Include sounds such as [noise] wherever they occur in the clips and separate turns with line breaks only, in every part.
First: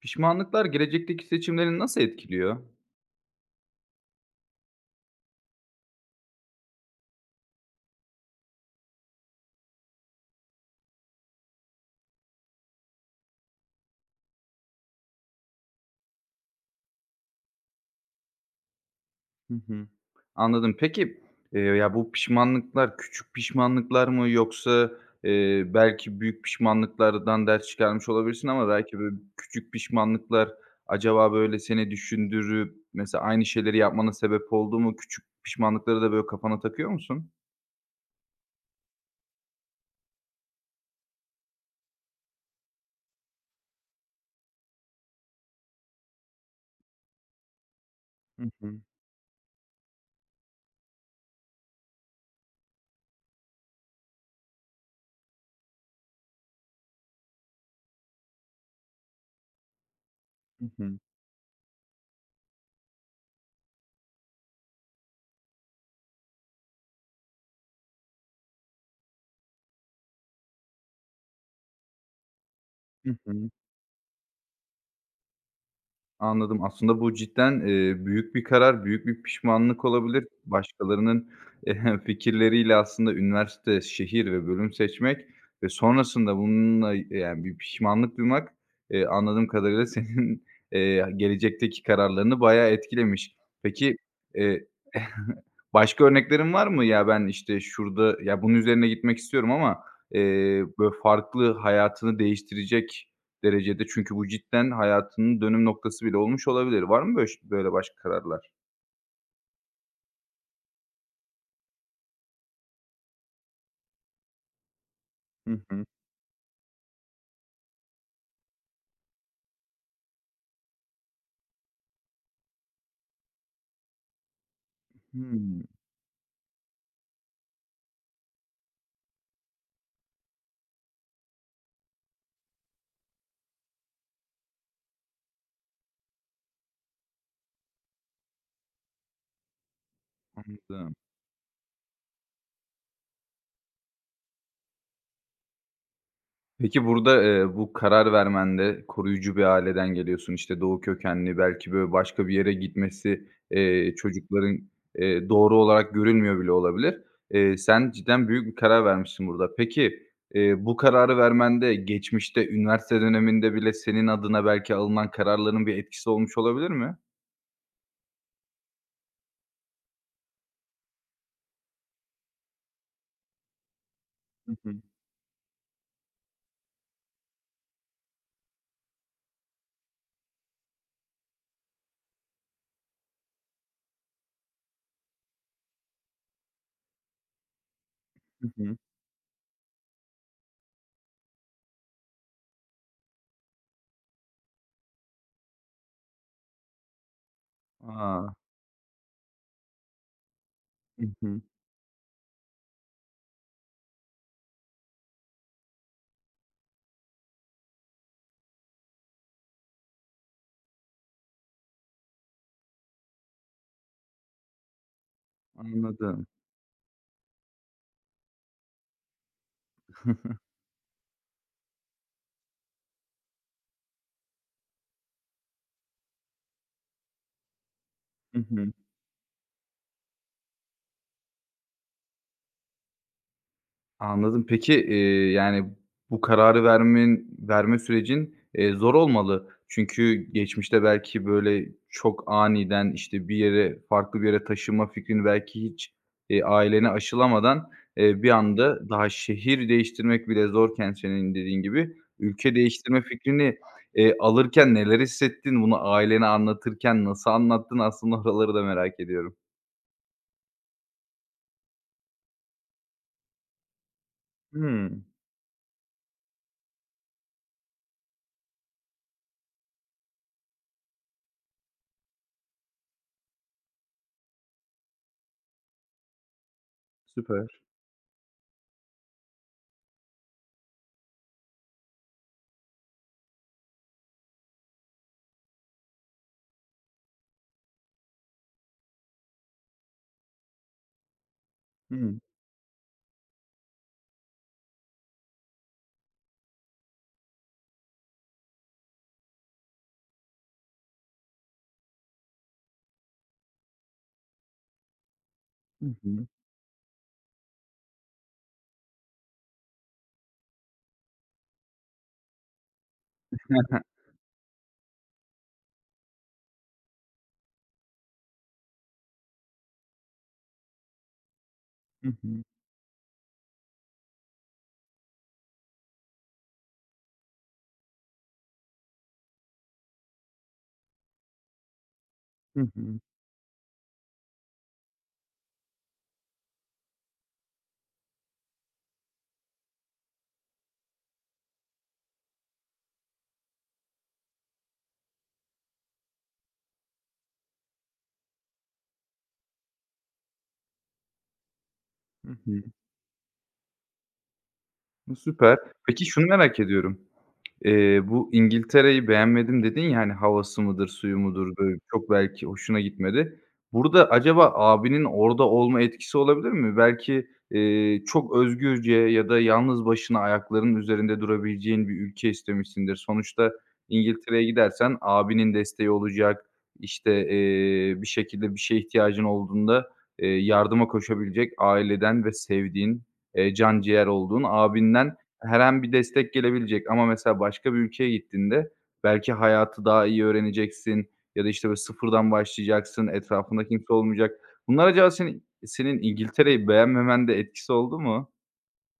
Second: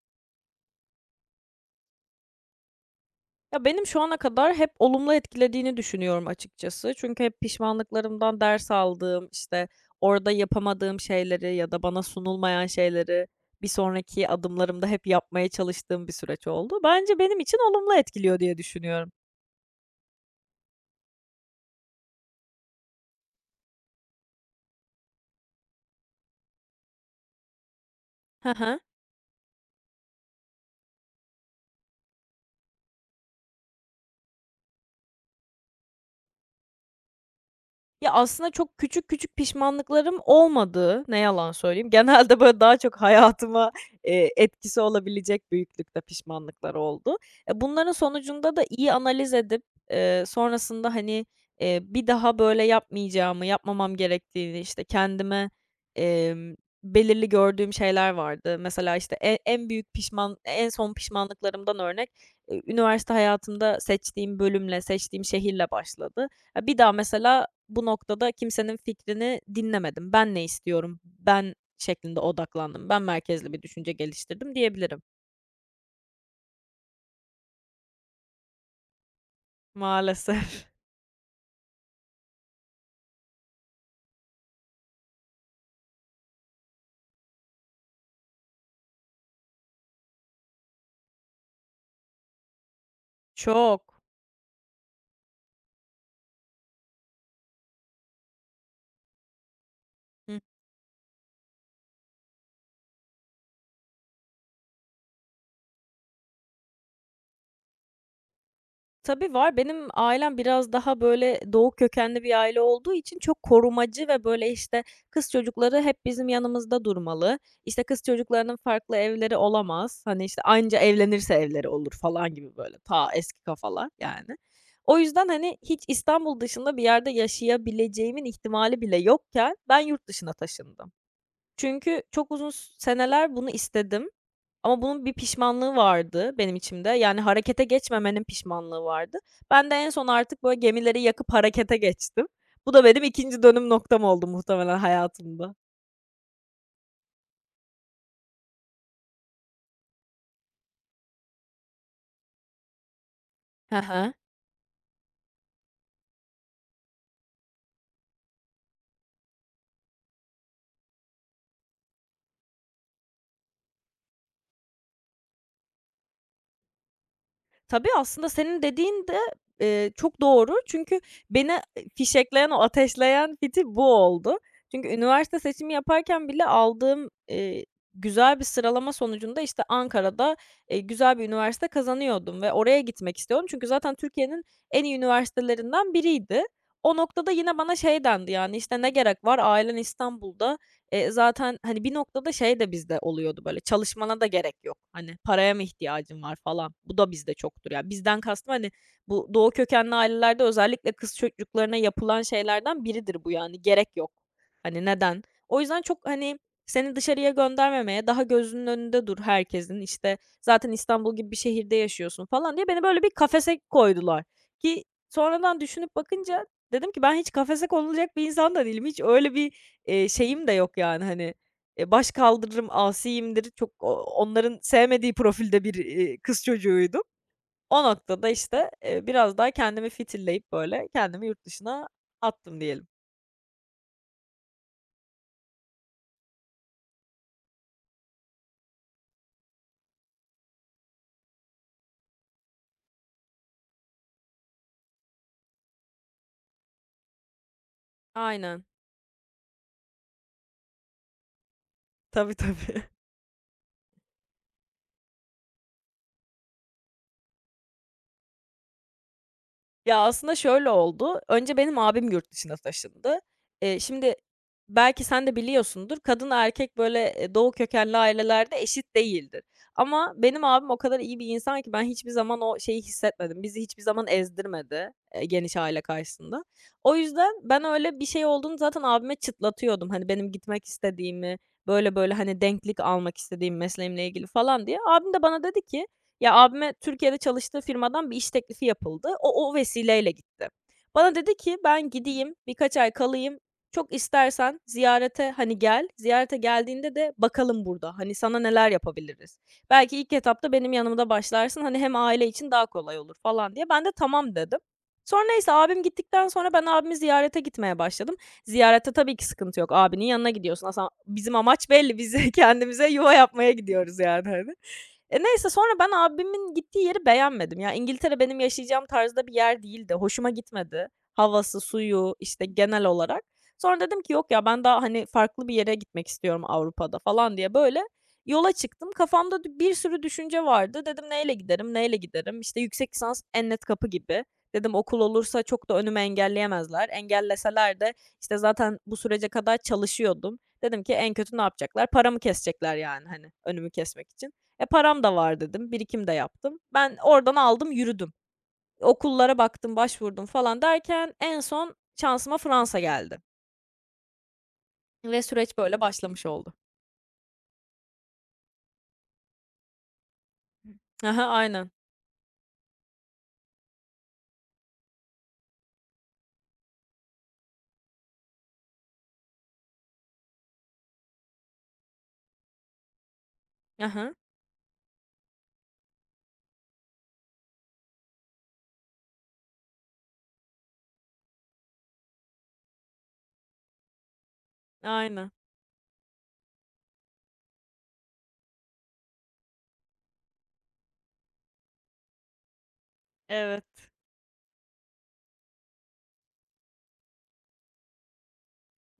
Pişmanlıklar gelecekteki seçimlerini nasıl etkiliyor?
Ya, benim şu ana kadar hep olumlu etkilediğini düşünüyorum açıkçası. Çünkü hep pişmanlıklarımdan ders aldığım, işte, orada yapamadığım şeyleri ya da bana sunulmayan şeyleri bir sonraki adımlarımda hep yapmaya çalıştığım bir süreç oldu. Bence benim için olumlu etkiliyor diye düşünüyorum.
Hı hı. Anladım. Peki, bu pişmanlıklar küçük pişmanlıklar mı yoksa, belki büyük pişmanlıklardan ders çıkarmış
[laughs]
olabilirsin
Hı
ama
hı.
belki, böyle, küçük pişmanlıklar acaba, böyle, seni düşündürüp mesela aynı şeyleri yapmana sebep oldu mu? Küçük pişmanlıkları da, böyle, kafana takıyor musun?
Ya, aslında çok küçük küçük pişmanlıklarım olmadı, ne yalan söyleyeyim. Genelde, böyle, daha çok hayatıma, etkisi olabilecek büyüklükte pişmanlıklar oldu. Bunların
Hı
sonucunda da
hı.
iyi analiz edip, sonrasında, hani, bir daha böyle yapmayacağımı, yapmamam gerektiğini, işte, kendime, emm, belirli gördüğüm şeyler vardı. Mesela, işte, e en büyük pişman en
Hı
son
hı.
pişmanlıklarımdan örnek, üniversite hayatımda seçtiğim bölümle, seçtiğim şehirle başladı. Ya, bir daha mesela bu noktada kimsenin fikrini dinlemedim. Ben ne istiyorum, ben şeklinde odaklandım, ben
Hı hı.
merkezli bir düşünce geliştirdim diyebilirim.
Anladım. Aslında bu cidden, büyük bir karar, büyük bir pişmanlık olabilir.
Maalesef.
Başkalarının e, [laughs] fikirleriyle aslında üniversite, şehir ve bölüm seçmek ve sonrasında bununla, yani, bir pişmanlık duymak, anladığım kadarıyla [laughs] senin, gelecekteki kararlarını bayağı
[laughs]
etkilemiş. Peki,
Çok.
eee, [laughs] başka örneklerin var mı? "Ya, ben, işte, şurada, ya, bunun üzerine gitmek istiyorum ama, böyle, farklı hayatını değiştirecek derecede çünkü bu cidden hayatının dönüm noktası bile olmuş olabilir. Var mı böyle başka kararlar?
Tabii var. Benim ailem biraz daha, böyle, Doğu kökenli bir aile olduğu için çok korumacı ve, böyle, işte, kız
Hı
çocukları
hı.
hep bizim yanımızda durmalı. İşte, kız çocuklarının farklı evleri olamaz. Hani, işte, anca evlenirse evleri olur falan gibi, böyle, ta eski kafalar, yani. O yüzden, hani,
Hımm,
hiç İstanbul dışında bir yerde yaşayabileceğimin ihtimali bile yokken ben yurt dışına taşındım. Çünkü çok uzun seneler bunu istedim ama bunun bir pişmanlığı vardı benim içimde. Yani harekete geçmemenin pişmanlığı vardı. Ben de en son artık böyle
anladım.
gemileri yakıp harekete geçtim. Bu da benim ikinci dönüm noktam oldu muhtemelen hayatımda.
Peki burada, bu karar vermende koruyucu bir aileden geliyorsun. İşte, doğu kökenli, belki, böyle, başka bir yere gitmesi,
He he.
çocukların, doğru olarak görülmüyor bile olabilir. Sen cidden büyük bir karar vermişsin burada. Peki, bu kararı vermende geçmişte, üniversite döneminde bile senin adına belki alınan kararların bir etkisi olmuş olabilir mi?
Tabii, aslında senin dediğin de, çok doğru. Çünkü beni, fişekleyen, o ateşleyen fitil bu oldu.
Hı hı.
Çünkü üniversite seçimi yaparken bile aldığım, güzel bir sıralama sonucunda, işte, Ankara'da, güzel bir üniversite kazanıyordum ve oraya gitmek istiyordum. Çünkü zaten Türkiye'nin en iyi üniversitelerinden biriydi. O noktada yine bana şey dendi,
Hı
yani,
hı.
işte, "Ne gerek var? Ailen İstanbul'da, zaten, hani, bir noktada şey de bizde oluyordu böyle, çalışmana da gerek yok. Hani, paraya mı ihtiyacın var falan. Bu da bizde çoktur ya. Bizden
A!
kastım, hani, bu Doğu kökenli ailelerde özellikle
Hı
kız
hı.
çocuklarına yapılan şeylerden biridir bu yani. Gerek yok. Hani, neden? O yüzden çok, hani, seni dışarıya göndermemeye, daha gözünün önünde dur herkesin, işte, zaten İstanbul gibi bir şehirde yaşıyorsun falan diye beni böyle bir kafese koydular ki sonradan düşünüp
Anladım.
bakınca dedim ki ben hiç kafese konulacak bir insan da değilim. Hiç öyle bir şeyim de yok yani, hani, baş kaldırırım, asiyimdir. Çok onların sevmediği profilde bir, kız çocuğuydum. O noktada,
Hı
işte,
hı.
biraz daha kendimi fitilleyip, böyle, kendimi yurt dışına attım diyelim.
Anladım. Peki, yani, bu kararı vermen verme sürecin, zor olmalı. Çünkü geçmişte belki, böyle, çok aniden, işte, bir yere, farklı bir yere taşınma fikrini belki hiç, ailene aşılamadan, bir
Aynen.
anda daha şehir değiştirmek bile zorken senin dediğin gibi
Tabii,
ülke
tabii.
değiştirme fikrini, alırken neler hissettin? Bunu ailene anlatırken nasıl anlattın? Aslında oraları da merak ediyorum.
Ya, aslında şöyle oldu. Önce benim abim yurt dışına taşındı. Şimdi belki
Hımm.
sen de biliyorsundur, kadın erkek, böyle, Doğu kökenli ailelerde eşit değildir. Ama benim abim o kadar iyi bir insan ki ben hiçbir zaman o şeyi hissetmedim. Bizi hiçbir zaman ezdirmedi, geniş aile karşısında. O yüzden
Süper.
ben öyle bir şey olduğunu zaten abime çıtlatıyordum. Hani, benim gitmek istediğimi, böyle böyle, hani, denklik almak istediğim mesleğimle ilgili falan diye. Abim de bana dedi ki ya, abime Türkiye'de çalıştığı firmadan bir iş teklifi yapıldı. O vesileyle gitti. Bana dedi ki, "Ben
Hı.
gideyim, birkaç ay kalayım. Çok istersen ziyarete, hani, gel. Ziyarete geldiğinde de bakalım burada, hani, sana neler yapabiliriz. Belki ilk etapta benim yanımda başlarsın, hani, hem aile için daha kolay olur." falan diye. Ben de tamam dedim. Sonra neyse abim
Hı hı.
gittikten sonra ben abimi ziyarete gitmeye başladım. Ziyarette tabii ki sıkıntı yok. Abinin yanına gidiyorsun. Aslında bizim amaç belli. Biz [laughs] kendimize yuva yapmaya gidiyoruz yani, hani. Neyse sonra ben abimin gittiği yeri beğenmedim. Ya, İngiltere benim yaşayacağım tarzda bir yer değildi. Hoşuma gitmedi. Havası,
Hı
suyu,
hı.
işte, genel olarak. Sonra dedim ki, "Yok ya, ben daha, hani, farklı bir yere gitmek istiyorum Avrupa'da." falan diye böyle yola çıktım. Kafamda bir sürü düşünce vardı. Dedim, "Neyle giderim, neyle giderim?" İşte,
Hı
yüksek
hı.
lisans en net kapı gibi. Dedim, "Okul olursa çok da önümü engelleyemezler. Engelleseler de, işte, zaten bu sürece kadar çalışıyordum." Dedim ki, "En kötü ne yapacaklar? Paramı kesecekler yani, hani, önümü kesmek için." Param da var dedim, birikim de yaptım. Ben oradan aldım yürüdüm. Okullara baktım, başvurdum falan derken en son
Hı
şansıma
hı.
Fransa geldi ve süreç
Süper.
böyle
Peki
başlamış
şunu
oldu.
merak ediyorum. Bu İngiltere'yi beğenmedim dedin ya, hani, havası mıdır,
Aha,
suyu
hı,
mudur,
aynen.
böyle, çok belki hoşuna gitmedi. Burada acaba abinin orada olma etkisi olabilir mi? Belki, çok özgürce ya da yalnız başına ayaklarının üzerinde durabileceğin bir ülke istemişsindir. Sonuçta
Hı
İngiltere'ye gidersen abinin desteği olacak, işte, bir şekilde bir şeye ihtiyacın olduğunda, yardıma koşabilecek aileden ve sevdiğin, can ciğer olduğun abinden
aynen.
her an bir destek gelebilecek ama mesela başka bir ülkeye gittiğinde belki hayatı daha iyi öğreneceksin ya da, işte, böyle, sıfırdan başlayacaksın, etrafında
Evet.
kimse olmayacak. Bunlar acaba senin İngiltere'yi beğenmemen de etkisi oldu mu?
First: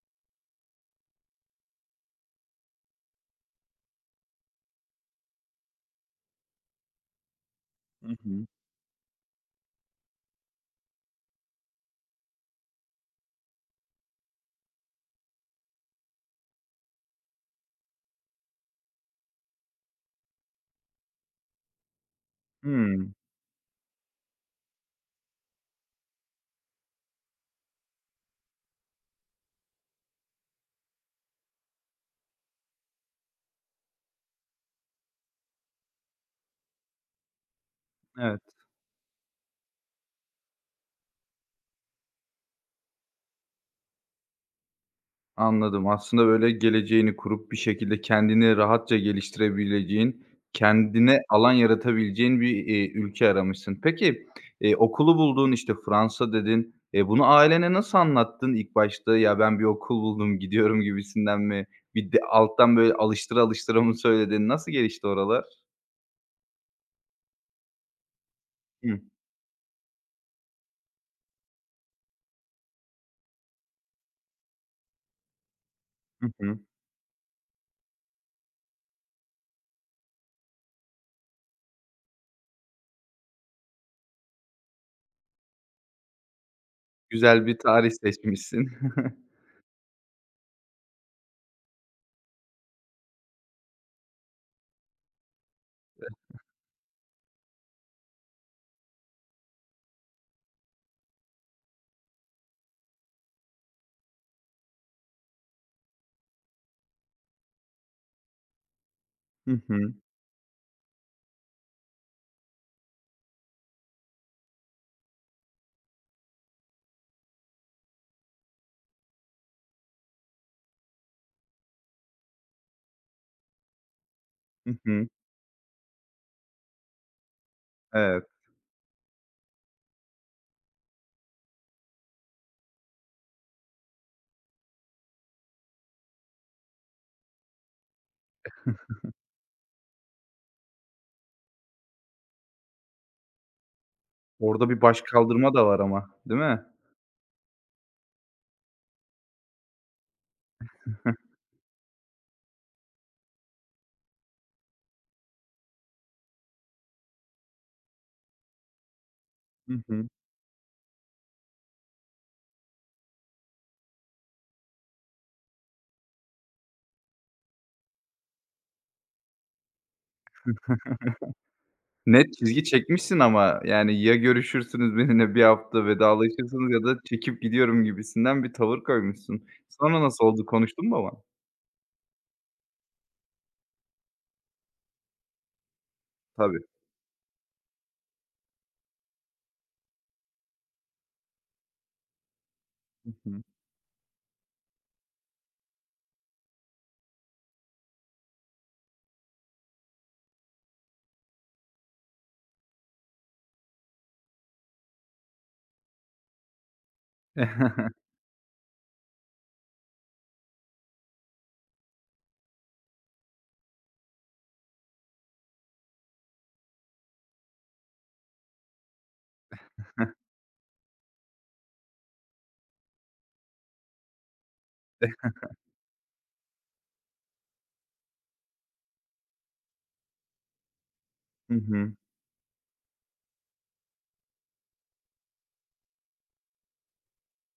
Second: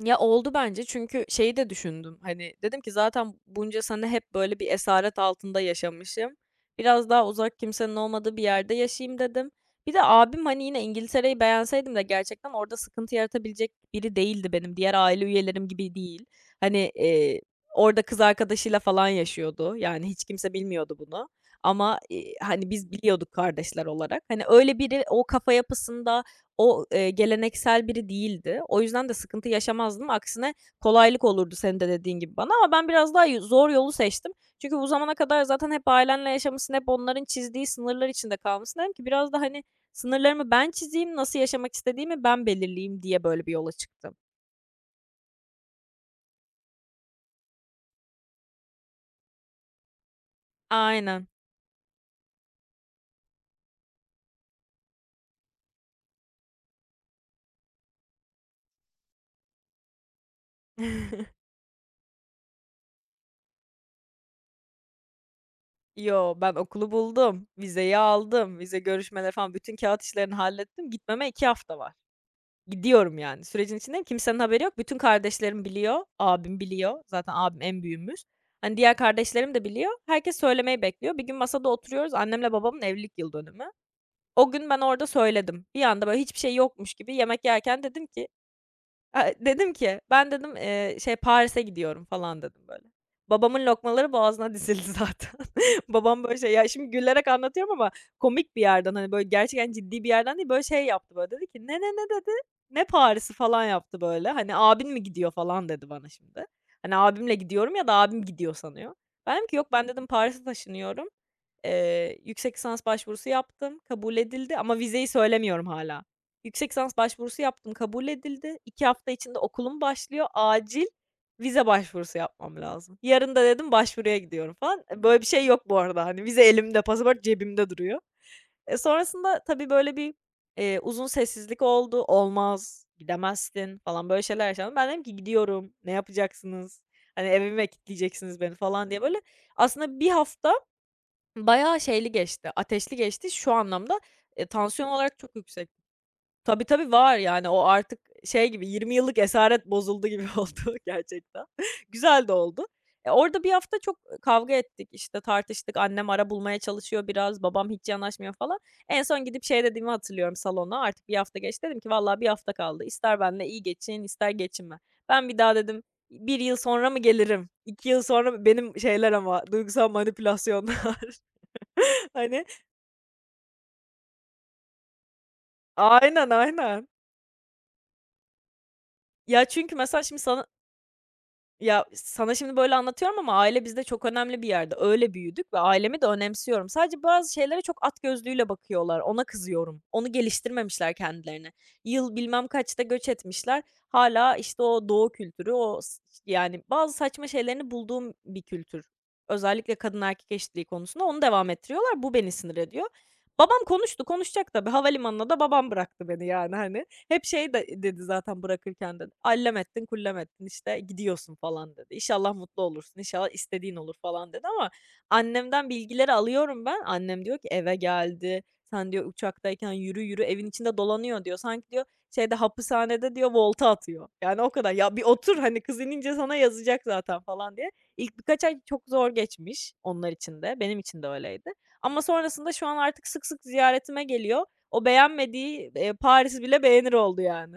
Ya, oldu bence çünkü şeyi de düşündüm, hani, dedim ki zaten bunca sene hep böyle bir esaret altında yaşamışım. Biraz daha uzak kimsenin
Hı
olmadığı bir
hı.
yerde yaşayayım dedim. Bir de abim, hani, yine İngiltere'yi beğenseydim de gerçekten orada sıkıntı yaratabilecek biri değildi benim. Diğer aile üyelerim gibi değil. Hani, orada kız arkadaşıyla falan yaşıyordu. Yani hiç kimse bilmiyordu bunu ama, hani, biz
Hımm,
biliyorduk kardeşler olarak. Hani, öyle biri o kafa yapısında o, geleneksel biri değildi. O yüzden de sıkıntı yaşamazdım. Aksine kolaylık olurdu senin de dediğin gibi bana ama ben biraz daha zor yolu seçtim. Çünkü bu zamana kadar zaten hep ailenle yaşamışsın, hep onların çizdiği sınırlar içinde
evet.
kalmışsın. Dedim ki biraz da, hani, sınırlarımı ben çizeyim, nasıl yaşamak istediğimi ben belirleyeyim diye böyle bir yola çıktım.
Anladım. Aslında böyle geleceğini kurup bir şekilde kendini rahatça geliştirebileceğin, kendine
Aynen.
alan yaratabileceğin bir, ülke aramışsın. Peki, okulu buldun, işte, Fransa dedin. Bunu ailene nasıl anlattın ilk başta? "Ya, ben bir okul buldum, [laughs] gidiyorum." gibisinden
[laughs]
mi? Bir de alttan böyle alıştıra alıştıra mı söyledin? Nasıl gelişti oralar?
Yo, ben okulu buldum, vizeyi aldım, vize
Hıh.
görüşmeleri falan bütün kağıt işlerini hallettim. Gitmeme 2 hafta var. Gidiyorum yani, sürecin içindeyim. Kimsenin haberi yok. Bütün kardeşlerim biliyor,
Hı hı.
abim biliyor. Zaten abim en büyüğümüz. Hani, diğer kardeşlerim de biliyor. Herkes söylemeyi bekliyor. Bir gün masada oturuyoruz. Annemle babamın evlilik yıl dönümü. O gün ben orada söyledim. Bir anda, böyle, hiçbir şey yokmuş gibi yemek
Güzel bir
yerken
tarih
dedim ki
seçmişsin. [laughs]
Eee, dedim ki, ben dedim, şey, Paris'e gidiyorum falan dedim böyle. Babamın lokmaları boğazına dizildi zaten. [laughs] Babam böyle şey, ya şimdi gülerek anlatıyorum ama komik bir yerden, hani, böyle gerçekten ciddi bir yerden değil, böyle şey yaptı böyle dedi ki, "Ne, ne, ne?" dedi, "Ne Paris'i?" falan yaptı böyle. Hani, "Abin mi gidiyor?" falan dedi bana şimdi. Hani, abimle gidiyorum ya da abim gidiyor sanıyor. Ben dedim ki,
Hı
"Yok, ben"
hı.
dedim, "Paris'e taşınıyorum. Yüksek lisans başvurusu yaptım, kabul edildi ama vizeyi söylemiyorum hâlâ. Yüksek lisans başvurusu yaptım, kabul edildi. 2 hafta içinde okulum başlıyor. Acil vize başvurusu yapmam lazım. Yarın da dedim başvuruya gidiyorum
Hı
falan.
hı.
Böyle bir şey yok bu arada. Hani vize elimde, pasaport cebimde duruyor.
Evet.
Sonrasında tabii böyle bir, uzun sessizlik oldu. "Olmaz, gidemezsin." falan böyle şeyler yaşandı. Ben dedim ki, "Gidiyorum, ne yapacaksınız? Hani, eve mi kilitleyeceksiniz beni?" falan diye böyle aslında bir hafta bayağı şeyli geçti, ateşli geçti şu anlamda,
Orada bir
tansiyon olarak çok
başkaldırma da
yüksek.
var ama, değil
Tabii,
mi?
tabii, var yani o artık şey gibi 20 yıllık esaret bozuldu gibi [laughs] oldu gerçekten. [laughs] Güzel de oldu. Orada bir hafta çok, kavga ettik, işte, tartıştık. Annem ara bulmaya çalışıyor biraz, babam hiç yanaşmıyor falan. En son gidip şey
Hı
dediğimi
hı.
hatırlıyorum salona, artık bir hafta geçti. Dedim ki "Vallahi bir hafta kaldı. İster benle iyi geçin, ister geçinme. Ben bir daha" dedim, bir yıl sonra mı gelirim? 2 yıl sonra" mı? Benim şeyler ama duygusal manipülasyonlar. [laughs]
Net
Hani
çizgi çekmişsin ama, yani, ya görüşürsünüz benimle bir hafta
Aynen,
vedalaşırsınız ya
aynen.
da çekip gidiyorum gibisinden bir tavır koymuşsun.
Ya, çünkü
Sonra
mesela
nasıl oldu? Konuştun mu babanla?
sana şimdi böyle anlatıyorum ama aile bizde çok önemli bir yerde. Öyle büyüdük ve ailemi de
Tabii.
önemsiyorum. Sadece bazı şeylere çok at gözlüğüyle bakıyorlar. Ona kızıyorum. Onu geliştirmemişler kendilerine. Yıl bilmem kaçta göç
Hı hı.
etmişler. Hala işte, o doğu kültürü, o s yani, bazı saçma şeylerini bulduğum bir kültür. Özellikle kadın erkek eşitliği konusunda onu devam ettiriyorlar. Bu beni sinir ediyor. Babam konuştu, konuşacak tabii. Havalimanına da babam bıraktı beni, yani, hani. Hep şey de dedi
[laughs]
zaten bırakırken de, "Allem ettin, kullem ettin, işte, gidiyorsun." falan dedi. "İnşallah mutlu olursun, inşallah istediğin olur." falan dedi ama annemden bilgileri alıyorum ben. Annem diyor ki, "Eve geldi, sen" diyor, "uçaktayken yürü yürü evin içinde dolanıyor." diyor. Sanki diyor şeyde, hapishanede diyor volta atıyor. Yani o kadar. "Ya, bir otur, hani, kız inince sana yazacak zaten." falan diye. İlk birkaç ay çok zor geçmiş onlar için de, benim için de öyleydi.
Hı hı.
Ama sonrasında şu an artık sık sık ziyaretime geliyor. O beğenmediği, Paris'i bile beğenir oldu yani.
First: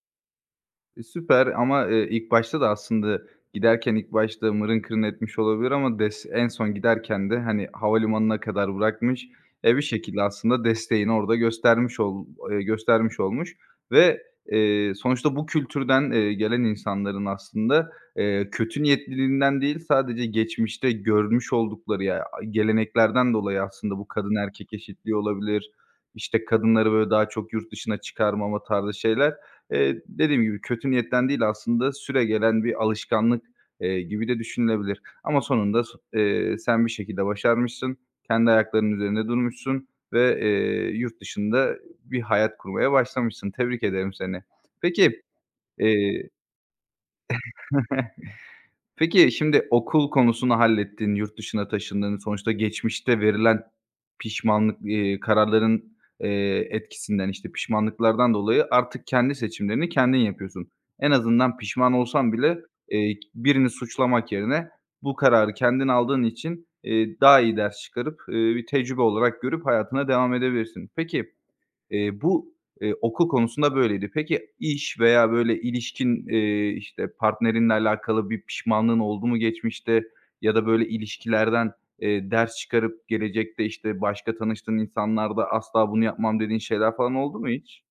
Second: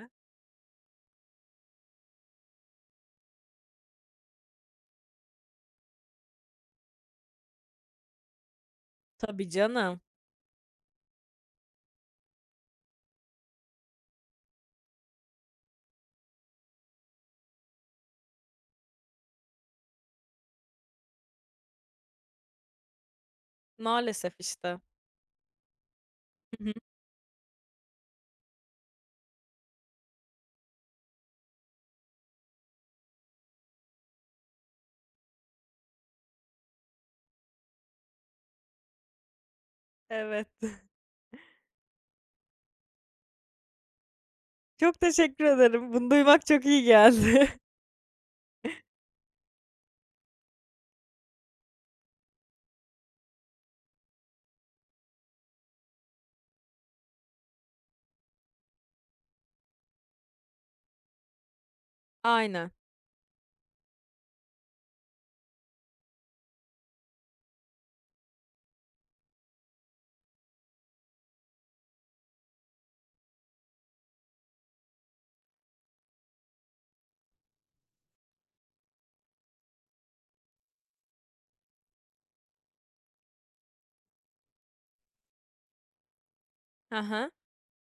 E, süper ama, ilk başta da aslında giderken ilk başta mırın kırın etmiş olabilir ama en son giderken de, hani, havalimanına kadar bırakmış.
Tabii
E, bir
canım.
şekilde aslında desteğini orada göstermiş olmuş ve, sonuçta bu kültürden, gelen insanların aslında, kötü niyetliliğinden değil, sadece geçmişte görmüş oldukları ya geleneklerden dolayı aslında bu
Maalesef
kadın erkek
işte.
eşitliği olabilir, işte,
Hı hı.
kadınları, böyle, daha çok yurt dışına çıkarmama tarzı şeyler. Dediğim gibi kötü niyetten değil aslında süregelen bir alışkanlık, gibi de düşünülebilir ama sonunda sen bir şekilde başarmışsın, kendi ayaklarının üzerinde durmuşsun ve,
Evet. [laughs]
yurt dışında bir hayat kurmaya başlamışsın. Tebrik ederim seni.
Çok
Peki,
teşekkür ederim. Bunu
eee
duymak çok iyi geldi.
[laughs] peki, şimdi okul konusunu hallettin, yurt dışına taşındın. Sonuçta geçmişte verilen pişmanlık, kararların, etkisinden, işte, pişmanlıklardan dolayı artık kendi seçimlerini kendin yapıyorsun. En azından pişman
[laughs]
olsan bile,
Aynen.
birini suçlamak yerine bu kararı kendin aldığın için, daha iyi ders çıkarıp, bir tecrübe olarak görüp hayatına devam edebilirsin. Peki, bu, konusunda böyleydi. Peki iş veya böyle ilişkin, işte, partnerinle alakalı bir pişmanlığın oldu mu geçmişte ya da böyle ilişkilerden, ders çıkarıp gelecekte, işte, başka tanıştığın insanlarda asla bunu yapmam dediğin şeyler
Hı
falan
hı.
oldu mu hiç?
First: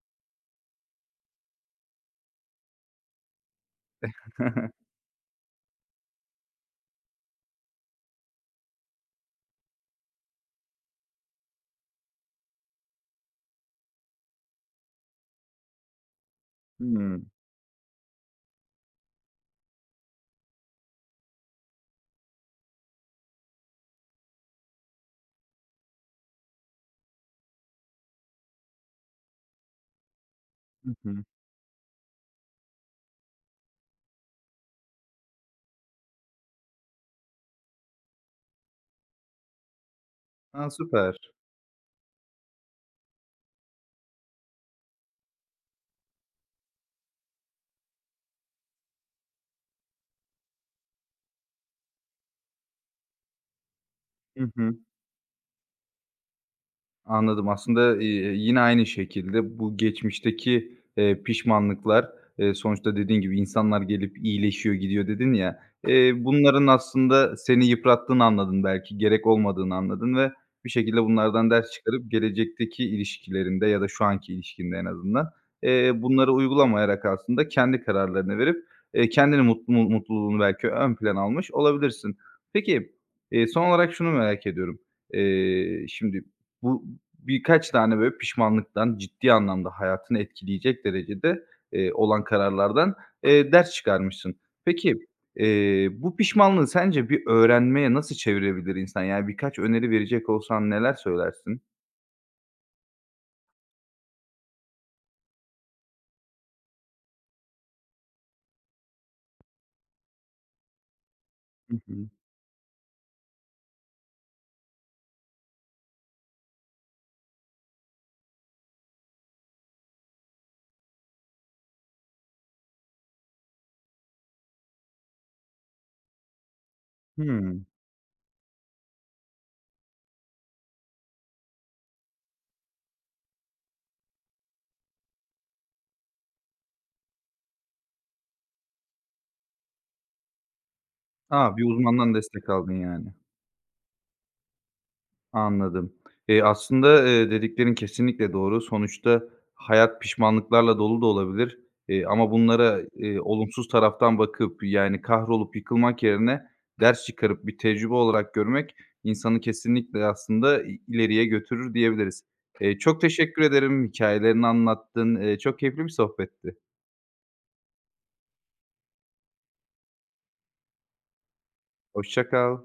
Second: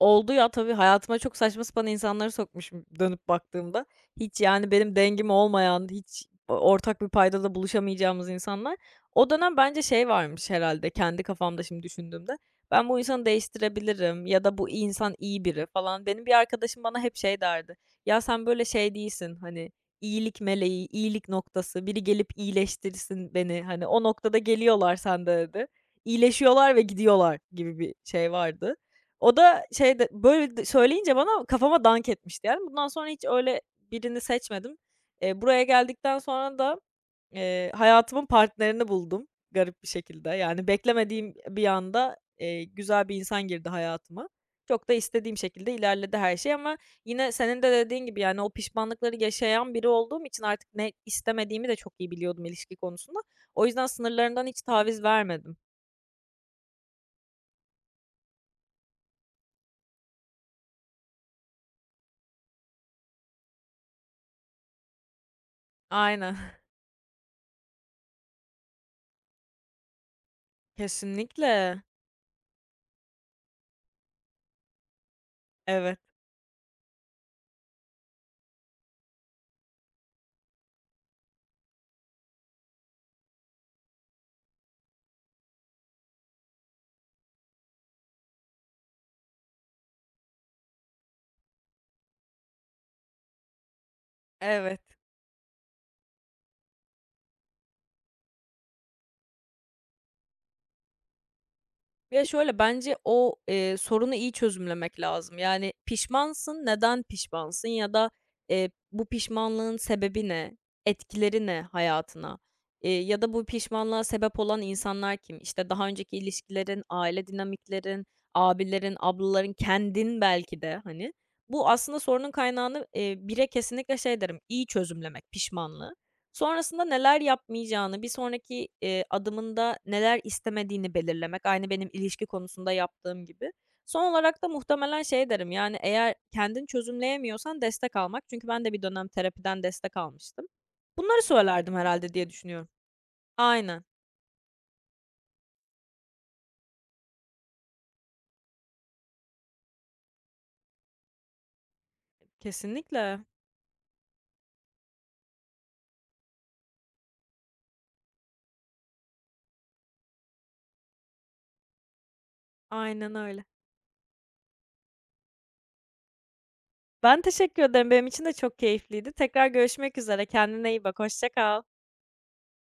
Oldu ya, tabii hayatıma çok saçma sapan insanları sokmuşum dönüp baktığımda. Hiç, yani,
[laughs]
benim dengim olmayan, hiç ortak bir paydada buluşamayacağımız insanlar. O dönem bence şey varmış herhalde kendi kafamda şimdi düşündüğümde, ben bu insanı değiştirebilirim ya da bu insan iyi biri falan. Benim bir arkadaşım bana hep
Hımm.
şey derdi, "Ya, sen böyle şey değilsin, hani, iyilik meleği, iyilik noktası, biri gelip iyileştirsin beni." Hani, "O noktada geliyorlar sende." dedi. İyileşiyorlar ve gidiyorlar gibi bir şey vardı. O da şey de böyle
Hı
söyleyince
hı.
bana kafama dank etmişti yani. Bundan sonra hiç öyle birini seçmedim. Buraya geldikten sonra da, hayatımın partnerini buldum garip bir şekilde. Yani
A, süper.
beklemediğim bir anda, güzel bir insan girdi hayatıma. Çok da istediğim şekilde ilerledi her şey ama yine senin de dediğin gibi, yani, o pişmanlıkları yaşayan biri olduğum için artık ne istemediğimi de çok iyi biliyordum ilişki konusunda. O yüzden sınırlarından
Hı
hiç
hı.
taviz vermedim.
Anladım. Aslında, yine aynı şekilde bu geçmişteki, pişmanlıklar, sonuçta dediğin gibi insanlar gelip iyileşiyor, gidiyor dedin ya.
Aynen. [laughs]
Bunların aslında seni yıprattığını anladın belki, gerek olmadığını anladın ve bir şekilde bunlardan ders
Kesinlikle.
çıkarıp gelecekteki ilişkilerinde ya da şu anki ilişkinde en azından,
Evet,
bunları uygulamayarak aslında kendi kararlarını verip, kendini mutlu mutluluğunu belki ön plan almış olabilirsin. Peki, son olarak şunu merak ediyorum. Şimdi bu birkaç tane böyle pişmanlıktan ciddi anlamda hayatını etkileyecek derecede, olan kararlardan, ders çıkarmışsın.
evet.
Peki, bu pişmanlığı sence bir öğrenmeye nasıl çevirebilir insan? Yani birkaç öneri verecek olsan neler söylersin?
Ya, şöyle, bence o, sorunu iyi çözümlemek lazım. Yani, pişmansın, neden pişmansın ya da, bu pişmanlığın sebebi ne? Etkileri ne
Hı hı.
hayatına? Ya da bu pişmanlığa sebep olan insanlar kim? İşte, daha önceki ilişkilerin, aile dinamiklerin, abilerin, ablaların, kendin belki de, hani. Bu aslında sorunun kaynağını, 1'e kesinlikle şey derim, iyi çözümlemek pişmanlığı. Sonrasında neler
Hımm.
yapmayacağını, bir sonraki, adımında neler istemediğini belirlemek, aynı benim ilişki konusunda yaptığım gibi. Son olarak da muhtemelen şey derim, yani, eğer kendin çözümleyemiyorsan destek almak. Çünkü ben de bir dönem terapiden destek almıştım. Bunları
A, bir
söylerdim herhalde
uzmandan
diye
destek
düşünüyorum.
aldın yani.
Aynen,
Anladım. Aslında, dediklerin kesinlikle doğru. Sonuçta hayat pişmanlıklarla dolu da olabilir, ama bunlara,
kesinlikle.
olumsuz taraftan bakıp, yani, kahrolup yıkılmak yerine ders çıkarıp bir tecrübe olarak görmek insanı kesinlikle aslında ileriye götürür diyebiliriz. Çok
Aynen
teşekkür
öyle.
ederim. Hikayelerini anlattın. Çok keyifli bir sohbetti.
Ben teşekkür ederim. Benim için de çok keyifliydi. Tekrar görüşmek üzere. Kendine iyi bak. Hoşça kal.
Hoşça kal.